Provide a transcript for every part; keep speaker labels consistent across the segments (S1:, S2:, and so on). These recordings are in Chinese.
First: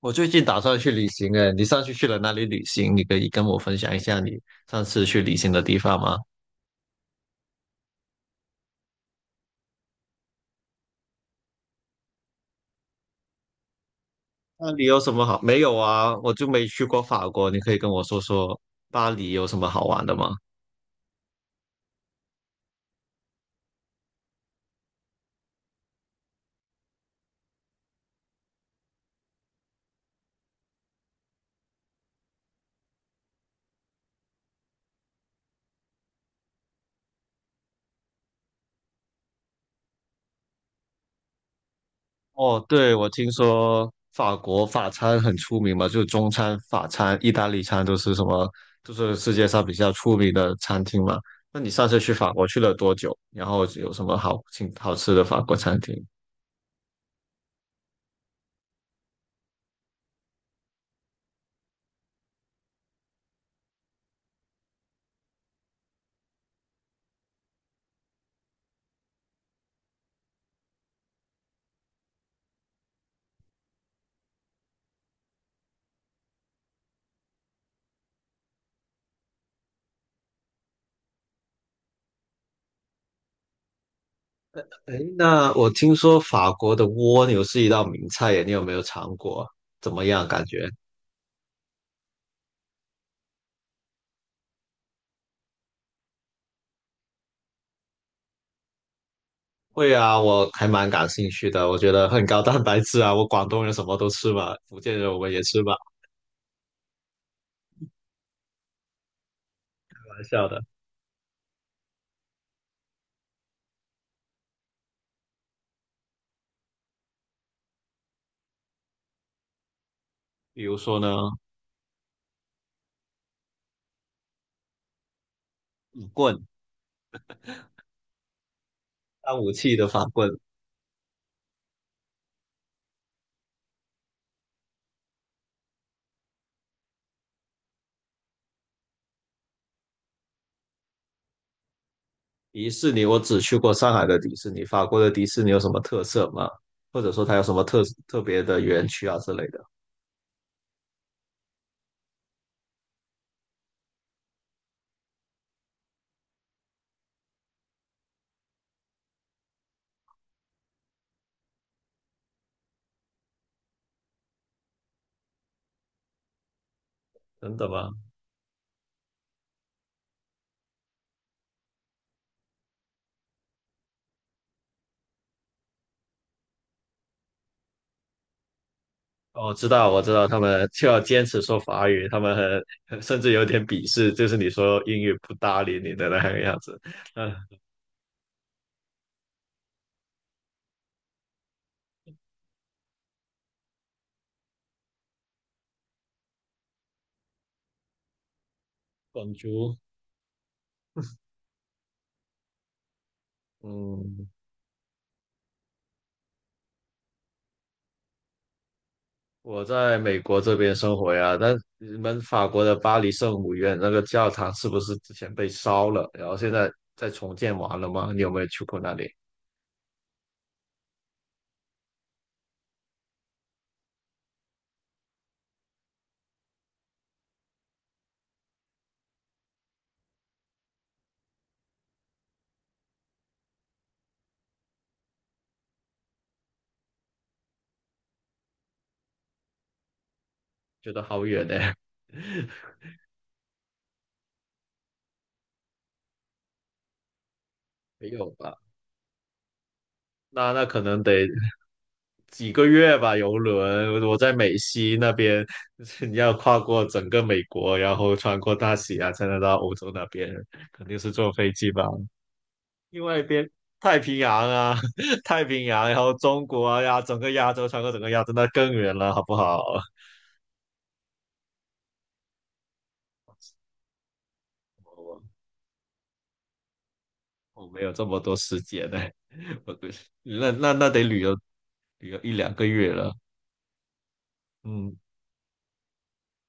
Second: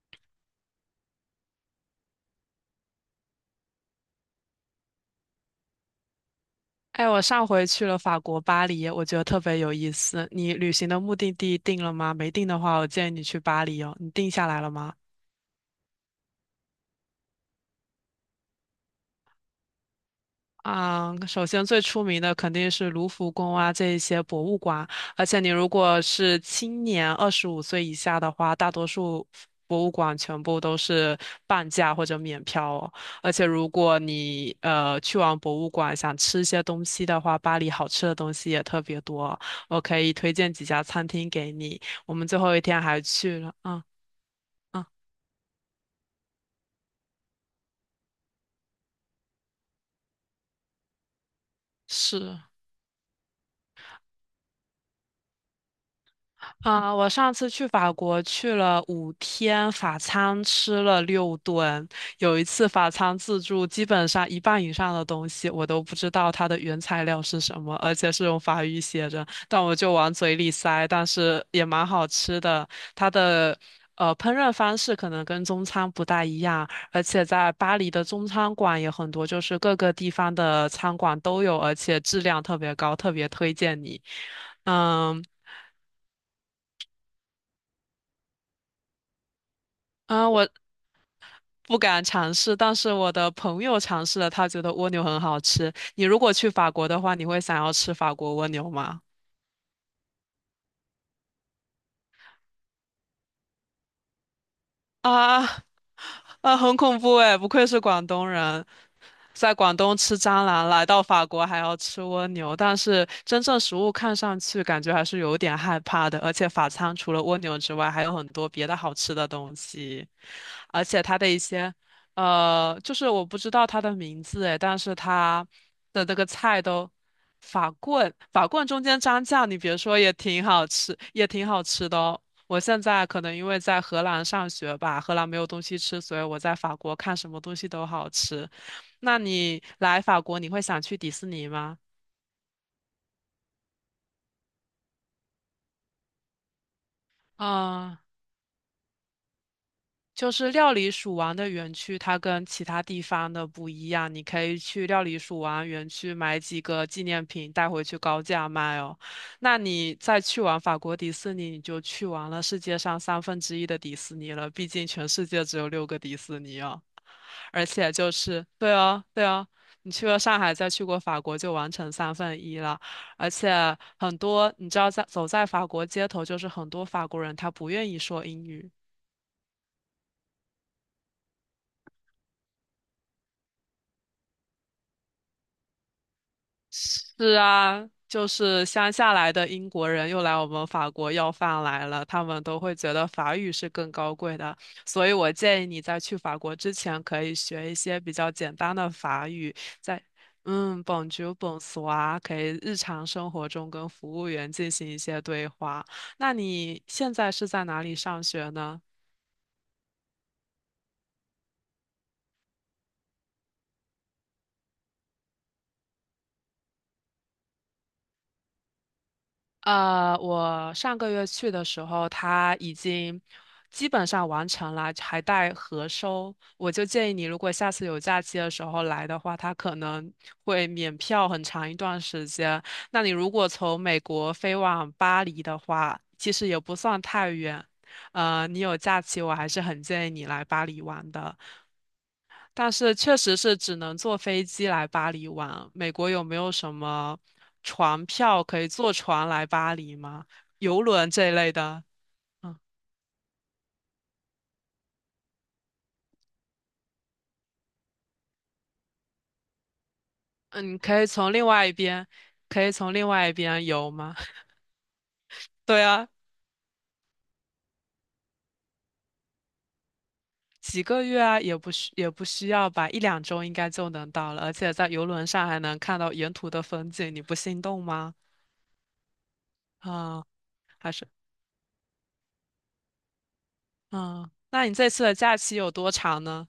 S1: 我最近打算去旅行哎，你上次去了哪里旅行？你可以跟我分享一下你上次去旅行的地方吗？
S2: 哎，我上回去了法国巴黎，我觉得特别有意思。你旅行的目的地定了吗？没定的话，我建议你去巴黎哦。你定下来了
S1: 那里
S2: 吗？
S1: 有什么好？没有啊，我就没去过法国，你可以跟我说说巴黎有什么好玩的吗？
S2: 啊，首先最出名的肯定是卢浮宫啊，这一些博物馆。而且你如果是青年25岁以下的话，大多数博物馆全部都是半价或者免票哦。而且如果你去完博物馆想吃一些东西的话，巴黎好吃的东西也特别多，我可以推荐几家餐厅给你。我们最后一
S1: 哦，
S2: 天
S1: 对，
S2: 还
S1: 我听
S2: 去了，
S1: 说法国
S2: 嗯，
S1: 法餐很出名嘛，就中餐、法餐、意大利餐都是什么，都是世界上比较出名的餐厅嘛。那你上次去法
S2: 是。
S1: 国去了多久？然后有什么好请好吃的法国餐厅？
S2: 我上次去法国去了五天，法餐吃了6顿。有一次法餐自助，基本上一半以上的东西我都不知道它的原材料是什么，而且是用法语写着，但我就往嘴里塞，但是也蛮好吃的。它的烹饪方式可能跟中餐不大一样，而且在巴黎的中餐馆也很多，就是各个地方的餐馆都有，而且质量特别高，特别推荐你。
S1: 哎，
S2: 嗯。
S1: 那我听说法国的蜗牛是一道名菜耶，你有没有尝过？怎么
S2: 嗯，
S1: 样感
S2: 我
S1: 觉？
S2: 不敢尝试，但是我的朋友尝试了，他觉得蜗牛很好吃。你如果去法国的话，你会想要吃法国蜗牛吗？
S1: 会啊，我还蛮感兴趣的，我觉得很高蛋白质啊。我广东人什么都吃嘛，福建人我们也
S2: 啊
S1: 吃嘛，
S2: 啊，很恐怖哎！不愧是广东人，在广
S1: 开
S2: 东吃
S1: 玩
S2: 蟑
S1: 笑的。
S2: 螂，来到法国还要吃蜗牛。但是真正食物看上去感觉还是有点害怕的，而且法餐除了蜗牛之外，还有很多别的好吃的东西，
S1: 比如
S2: 而
S1: 说
S2: 且
S1: 呢，
S2: 它的一些就是我不知道它的名字哎，但是它的
S1: 法
S2: 那个
S1: 棍，
S2: 菜都。法棍，法棍中间蘸
S1: 当
S2: 酱，
S1: 武
S2: 你
S1: 器
S2: 别
S1: 的
S2: 说
S1: 法
S2: 也
S1: 棍。
S2: 挺好吃，也挺好吃的哦。我现在可能因为在荷兰上学吧，荷兰没有东西吃，所以我在法国看什么东西都好吃。那你来法国，你会想去迪士尼吗？
S1: 迪士尼我只去过上海的迪士尼，法国的迪士尼有什么特色吗？或者说它有什么特
S2: 嗯，
S1: 特别的园区啊之类的？
S2: 就是料理鼠王的园区，它跟其他地方的不一样。你可以去料理鼠王园区买几个纪念品带回去高价卖哦。那你再去完法国迪士尼，你就去完了世界上三分之一的迪士尼了。毕竟全世界只有6个迪士尼哦。
S1: 真
S2: 而
S1: 的吗？
S2: 且就是，对啊，对啊，你去过上海，再去过法国，就完成三分一了。而且很多，你知道在，走在法国街头，就是很多法国人他不愿意说英语，
S1: 我知道，我知道，他们就要坚持说法语，他们很甚至有点鄙视，就是你说英语不搭理你的那个样子。嗯，
S2: 是啊，就是乡下来的英国人又来我们法国要饭来了，他们都会觉得法语是更高贵的，所以我建议你在去法国之前可以学一些比较简单的法
S1: 广
S2: 语，
S1: 州，
S2: 在嗯，bonjour、bonsoir，可以日常生活中跟服
S1: 嗯，
S2: 务员进行一些对话。那你现在是在哪里上学呢？
S1: 我在美国这边生活呀，那你们法国的巴黎圣母院那个教堂是不是之前被烧了，然后现在在重建完了吗？你有没有去过那里？
S2: 呃，我上个月去的时候，它已经基本上完成了，还带核收。我就建议你，如果下次有假期的时候来的话，它可能会免票很长一段时间。那你如果从美国飞往巴黎的话，其实也不算太远。呃，你有假期，我还是很建议你来巴黎
S1: 觉得
S2: 玩
S1: 好
S2: 的。
S1: 远呢。
S2: 但 是确实是只能坐飞机来巴黎玩。美国有没有什么船
S1: 没有
S2: 票
S1: 吧？
S2: 可以坐船来巴黎吗？
S1: 那可
S2: 游
S1: 能
S2: 轮
S1: 得
S2: 这一类的？
S1: 几
S2: 嗯
S1: 个月吧，游轮。我在美西那边，你要跨过整个美国，然后穿过大西洋才能到欧洲那边，
S2: 嗯，
S1: 肯定
S2: 可以
S1: 是坐
S2: 从另
S1: 飞
S2: 外
S1: 机
S2: 一
S1: 吧。
S2: 边，可以从
S1: 另
S2: 另
S1: 外一
S2: 外一
S1: 边
S2: 边游
S1: 太
S2: 吗？
S1: 平洋啊，太平
S2: 对
S1: 洋，然
S2: 啊，
S1: 后中国啊呀，整个亚洲穿过整个亚洲，那更远了，好不好？
S2: 几个月啊，也不需要吧，一两周应该就能到了。而且在游
S1: 我
S2: 轮上还能看到沿途的风景，你不心
S1: 我没
S2: 动
S1: 有这
S2: 吗？
S1: 么多时间呢、我对，
S2: 啊、
S1: 那
S2: 还
S1: 得
S2: 是
S1: 旅游一两个月了，
S2: 嗯，那你这
S1: 嗯
S2: 次的假期有多长呢？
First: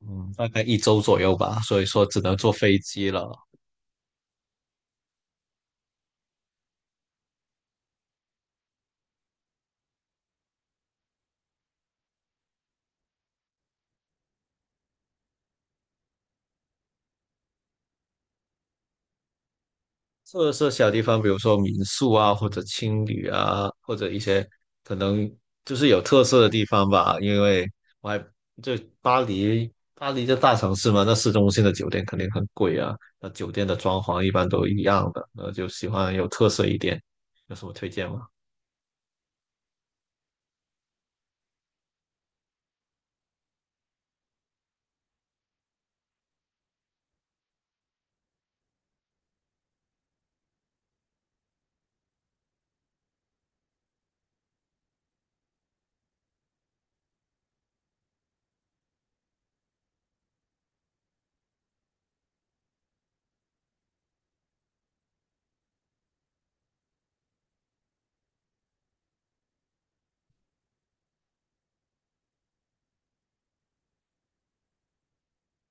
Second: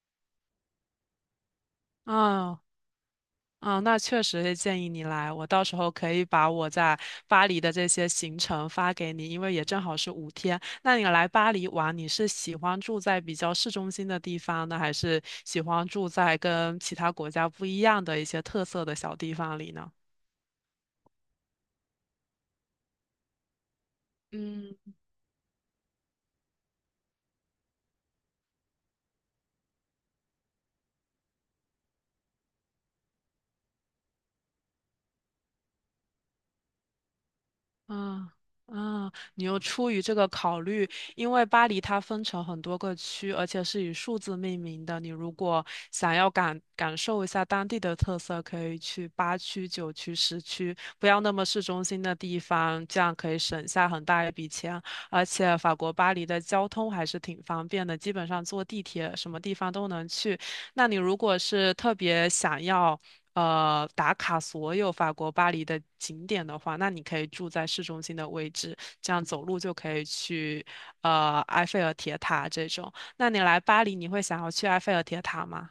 S1: 嗯，大概1周左右吧，所以说只能坐
S2: 啊、
S1: 飞机了。
S2: 啊，那确实是建议你来，我到时候可以把我在巴黎的这些行程发给你，因为也正好是五天。那你来巴黎玩，你是喜欢住在比较市中心的地方呢，还是喜欢住在跟其他国家不一样的一些特色的小地方里呢？
S1: 特色小地方，比如说民宿啊，或者青旅啊，或者一些
S2: 嗯。
S1: 可能就是有特色的地方吧。因为我还就巴黎这大城市嘛，那市中心的酒店肯定很贵啊。那酒店的装潢一般都一样的，那就喜欢有特色一点。有什么推荐吗？
S2: 嗯，你又出于这个考虑，因为巴黎它分成很多个区，而且是以数字命名的。你如果想要感受一下当地的特色，可以去8区、9区、10区，不要那么市中心的地方，这样可以省下很大一笔钱。而且法国巴黎的交通还是挺方便的，基本上坐地铁什么地方都能去。那你如果是特别想要。打卡所有法国巴黎的景点的话，那你可以住在市中心的位置，这样走路就可以去埃菲尔铁塔这种。那你来巴黎，你会想要去埃菲尔铁塔吗？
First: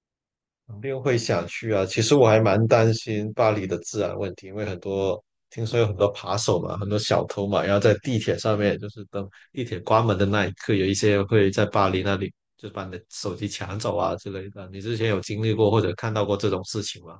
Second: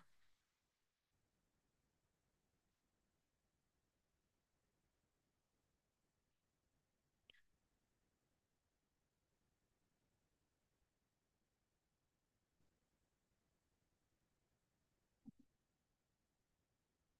S1: 肯定会想去啊。其实我还蛮担心巴黎的治安问题，因为很多听说有很多扒手嘛，很多小偷嘛，然后在地铁上面，就是等地铁关门的那一刻，有一些会在巴黎那里就把你的手机抢走啊之类的。你之前有经历过或者看到过这种事情吗？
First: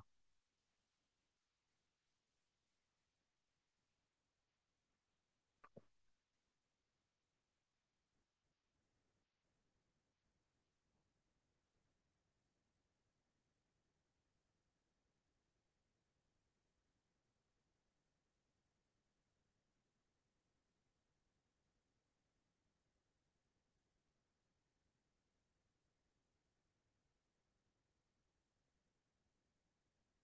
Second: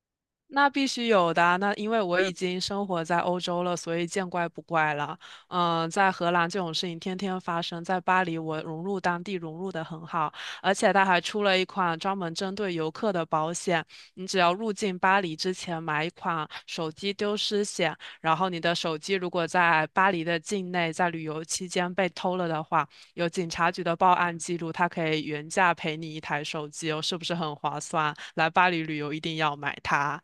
S2: 那必须有的啊那因为我已经生活在欧洲了，所以见怪不怪了。嗯，在荷兰这种事情天天发生，在巴黎我融入当地融入的很好，而且他还出了一款专门针对游客的保险，你只要入境巴黎之前买一款手机丢失险，然后你的手机如果在巴黎的境内在旅游期间被偷了的话，有警察局的报案记录，他可以原价赔你一台手机哦，是不是很划算？来巴黎旅游一定要买它。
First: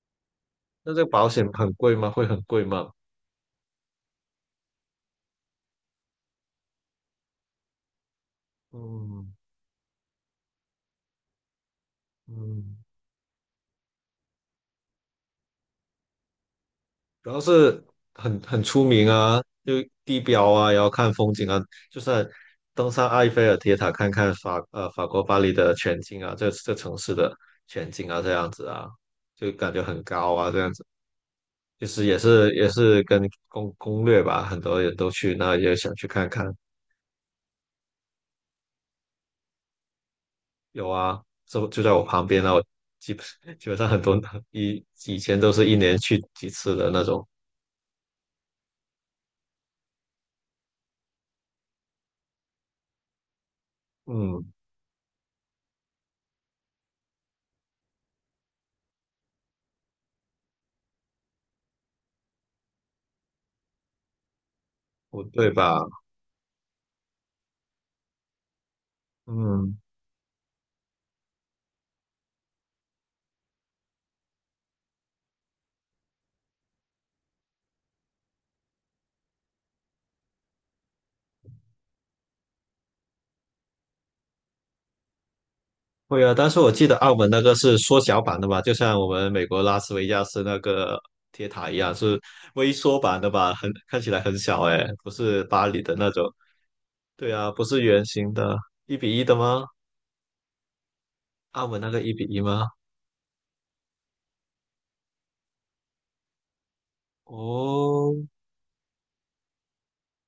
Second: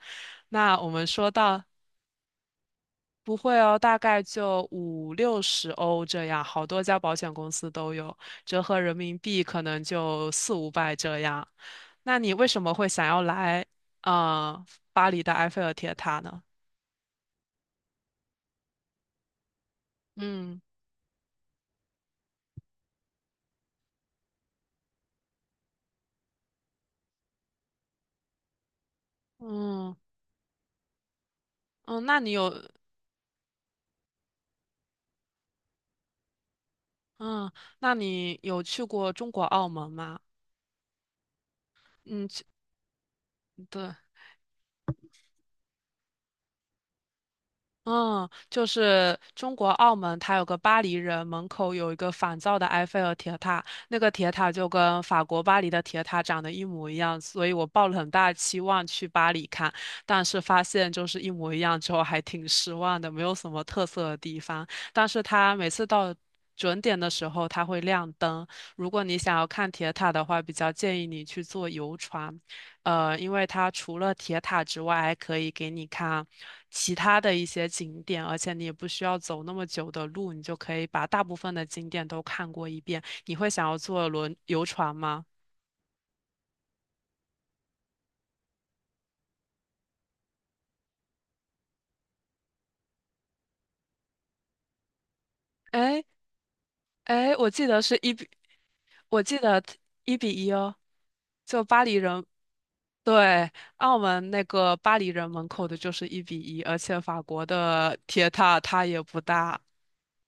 S2: 那我
S1: 那这个
S2: 们
S1: 保
S2: 说
S1: 险
S2: 到
S1: 很贵吗？会很贵吗？
S2: 不会哦，大概就50-60欧这样，好多家保险公司都有，折合人民
S1: 嗯
S2: 币可能就400-500这样。那你为什么
S1: 嗯。
S2: 会想要来呃巴黎的埃菲尔铁塔呢？
S1: 主要是很出名啊，就地标
S2: 嗯
S1: 啊，然后看风景啊，就算登上埃菲尔铁塔看法国巴黎的全景啊，这城市的全景啊，这样子啊，就感觉
S2: 嗯
S1: 很高啊，这样子，就是
S2: 嗯，
S1: 也
S2: 那你有
S1: 是也是跟攻略吧，很多人都去那也想去看看，
S2: 嗯，那你有去过中国澳门吗？
S1: 有啊，就在我旁
S2: 嗯，
S1: 边啊，我基本 基本上
S2: 对，
S1: 很多以前都是1年去几次的那种，
S2: 嗯，就是中国澳门，它有个巴黎人，门口有一个仿造的埃菲尔铁塔，那个铁
S1: 嗯，
S2: 塔就跟法国巴黎的铁塔长得一模一样，所以我抱了很大的期望去巴黎看，但是发现就是一模一样之后，还挺失望的，没有什么特色的地方。但
S1: 不
S2: 是
S1: 对
S2: 它每
S1: 吧？
S2: 次到准点的时候，它会亮灯，如果你想要看
S1: 嗯。
S2: 铁塔的话，比较建议你去坐游船。呃，因为它除了铁塔之外，还可以给你看其他的一些景点，而且你也不需要走那么久的路，你就可以把大部分的景点都看过一遍。你会想要坐轮游船吗？
S1: 会啊，但是我记得澳门那个是缩小版的吧，就像我们美国拉斯维加斯那个铁塔一样，是微缩版的吧？很看起来很小哎，不是巴黎的
S2: 哎
S1: 那种。对
S2: 哎，
S1: 啊，
S2: 我
S1: 不
S2: 记
S1: 是
S2: 得是
S1: 圆
S2: 一比，
S1: 形的，一比
S2: 我
S1: 一的
S2: 记
S1: 吗？
S2: 得一比一哦，就
S1: 澳门
S2: 巴
S1: 那
S2: 黎
S1: 个一比
S2: 人。
S1: 一吗？
S2: 对，澳门那个巴黎人门口的就是一比一，而且法国的
S1: 哦
S2: 铁塔它也不大，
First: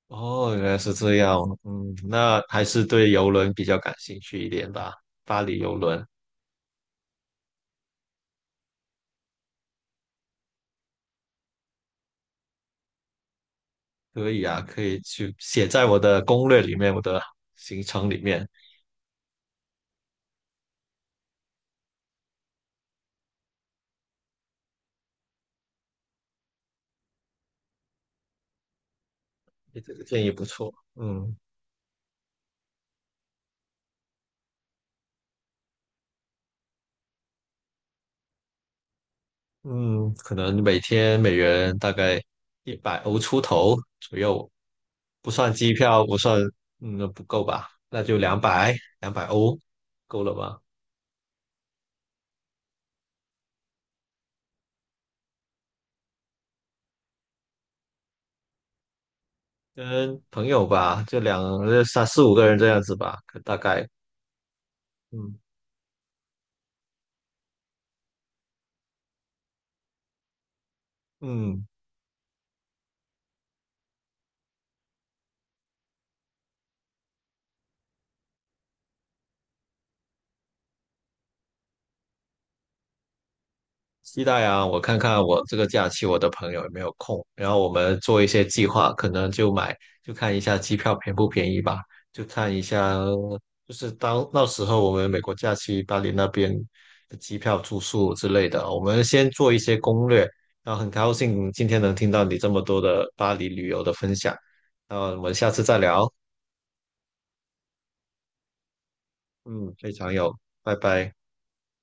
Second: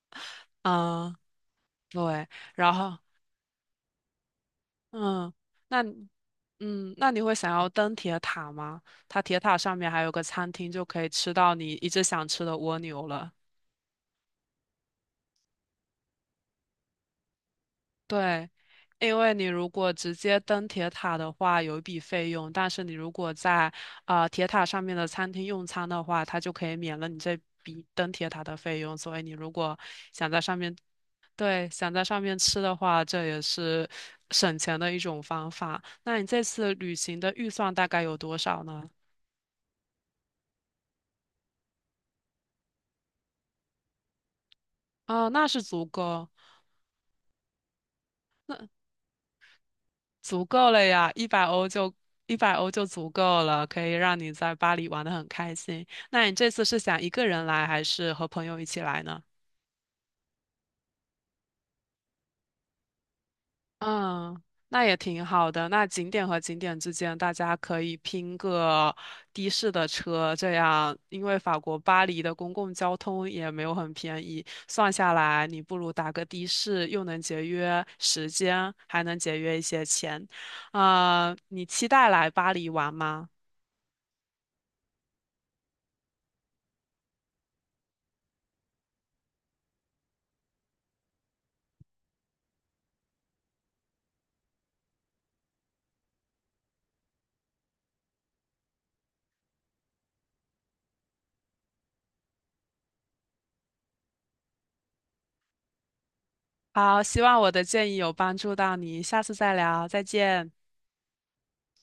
S1: 哦，原来是这
S2: 嗯，
S1: 样。嗯，
S2: 对，
S1: 那还
S2: 然
S1: 是
S2: 后。
S1: 对游轮比较感兴趣一点吧。
S2: 嗯，
S1: 巴黎游
S2: 那
S1: 轮
S2: 你嗯，那你会想要登铁塔吗？它铁塔上面还有个餐厅，就可以吃到你一直想吃的蜗牛了。
S1: 可以啊，可以去写在我的攻略里面，我的行程里面。
S2: 对，因为你如果直接登铁塔的话，有一笔费用，但是你如果在铁塔上面的餐厅用餐的话，它就可以免了你这笔登铁塔的费用。所以你如果
S1: 你这个建
S2: 想
S1: 议
S2: 在
S1: 不
S2: 上
S1: 错。
S2: 面，
S1: 嗯。
S2: 对，想在上面吃的话，这也是省钱的一种方法。那你这次旅行的预算大概有多少呢？
S1: 嗯，可能每天每人大概100欧出头左右，
S2: 哦，
S1: 不
S2: 那
S1: 算
S2: 是
S1: 机
S2: 足
S1: 票，不
S2: 够，
S1: 算，嗯，不够吧？那就两百，200欧够了
S2: 足
S1: 吧？
S2: 够了呀，一百欧就足够了，可以让你在巴黎玩得很开心。那你这次是想一个人来，还是和朋友一起来呢？
S1: 跟朋友吧，就两，呃三四五个人这样子吧，可大概，
S2: 嗯，那也挺
S1: 嗯
S2: 好的。那景点和景点之间，大家可以拼个的士的车，这样，因为法
S1: 嗯，
S2: 国巴黎的公共交通也没有很便宜，算下来，你不如打个的士，又能节约时间，还能节约一些钱。你期待来巴黎玩吗？
S1: 期待啊！我看看我这个假期我的朋友有没有空，然后我们做一些计划，可能就买，就看一下机票便不便宜吧，就看一下，就是当那时候我们美国假期巴黎那边的机票、住宿之类的啊，我们先做一些攻略。然后很高兴今天能听到你这么多的巴黎旅游的分享，那我们下次再聊。
S2: 好，希望我的建议有帮助到你，下次再
S1: 嗯，
S2: 聊，
S1: 非
S2: 再
S1: 常有，
S2: 见。
S1: 拜拜。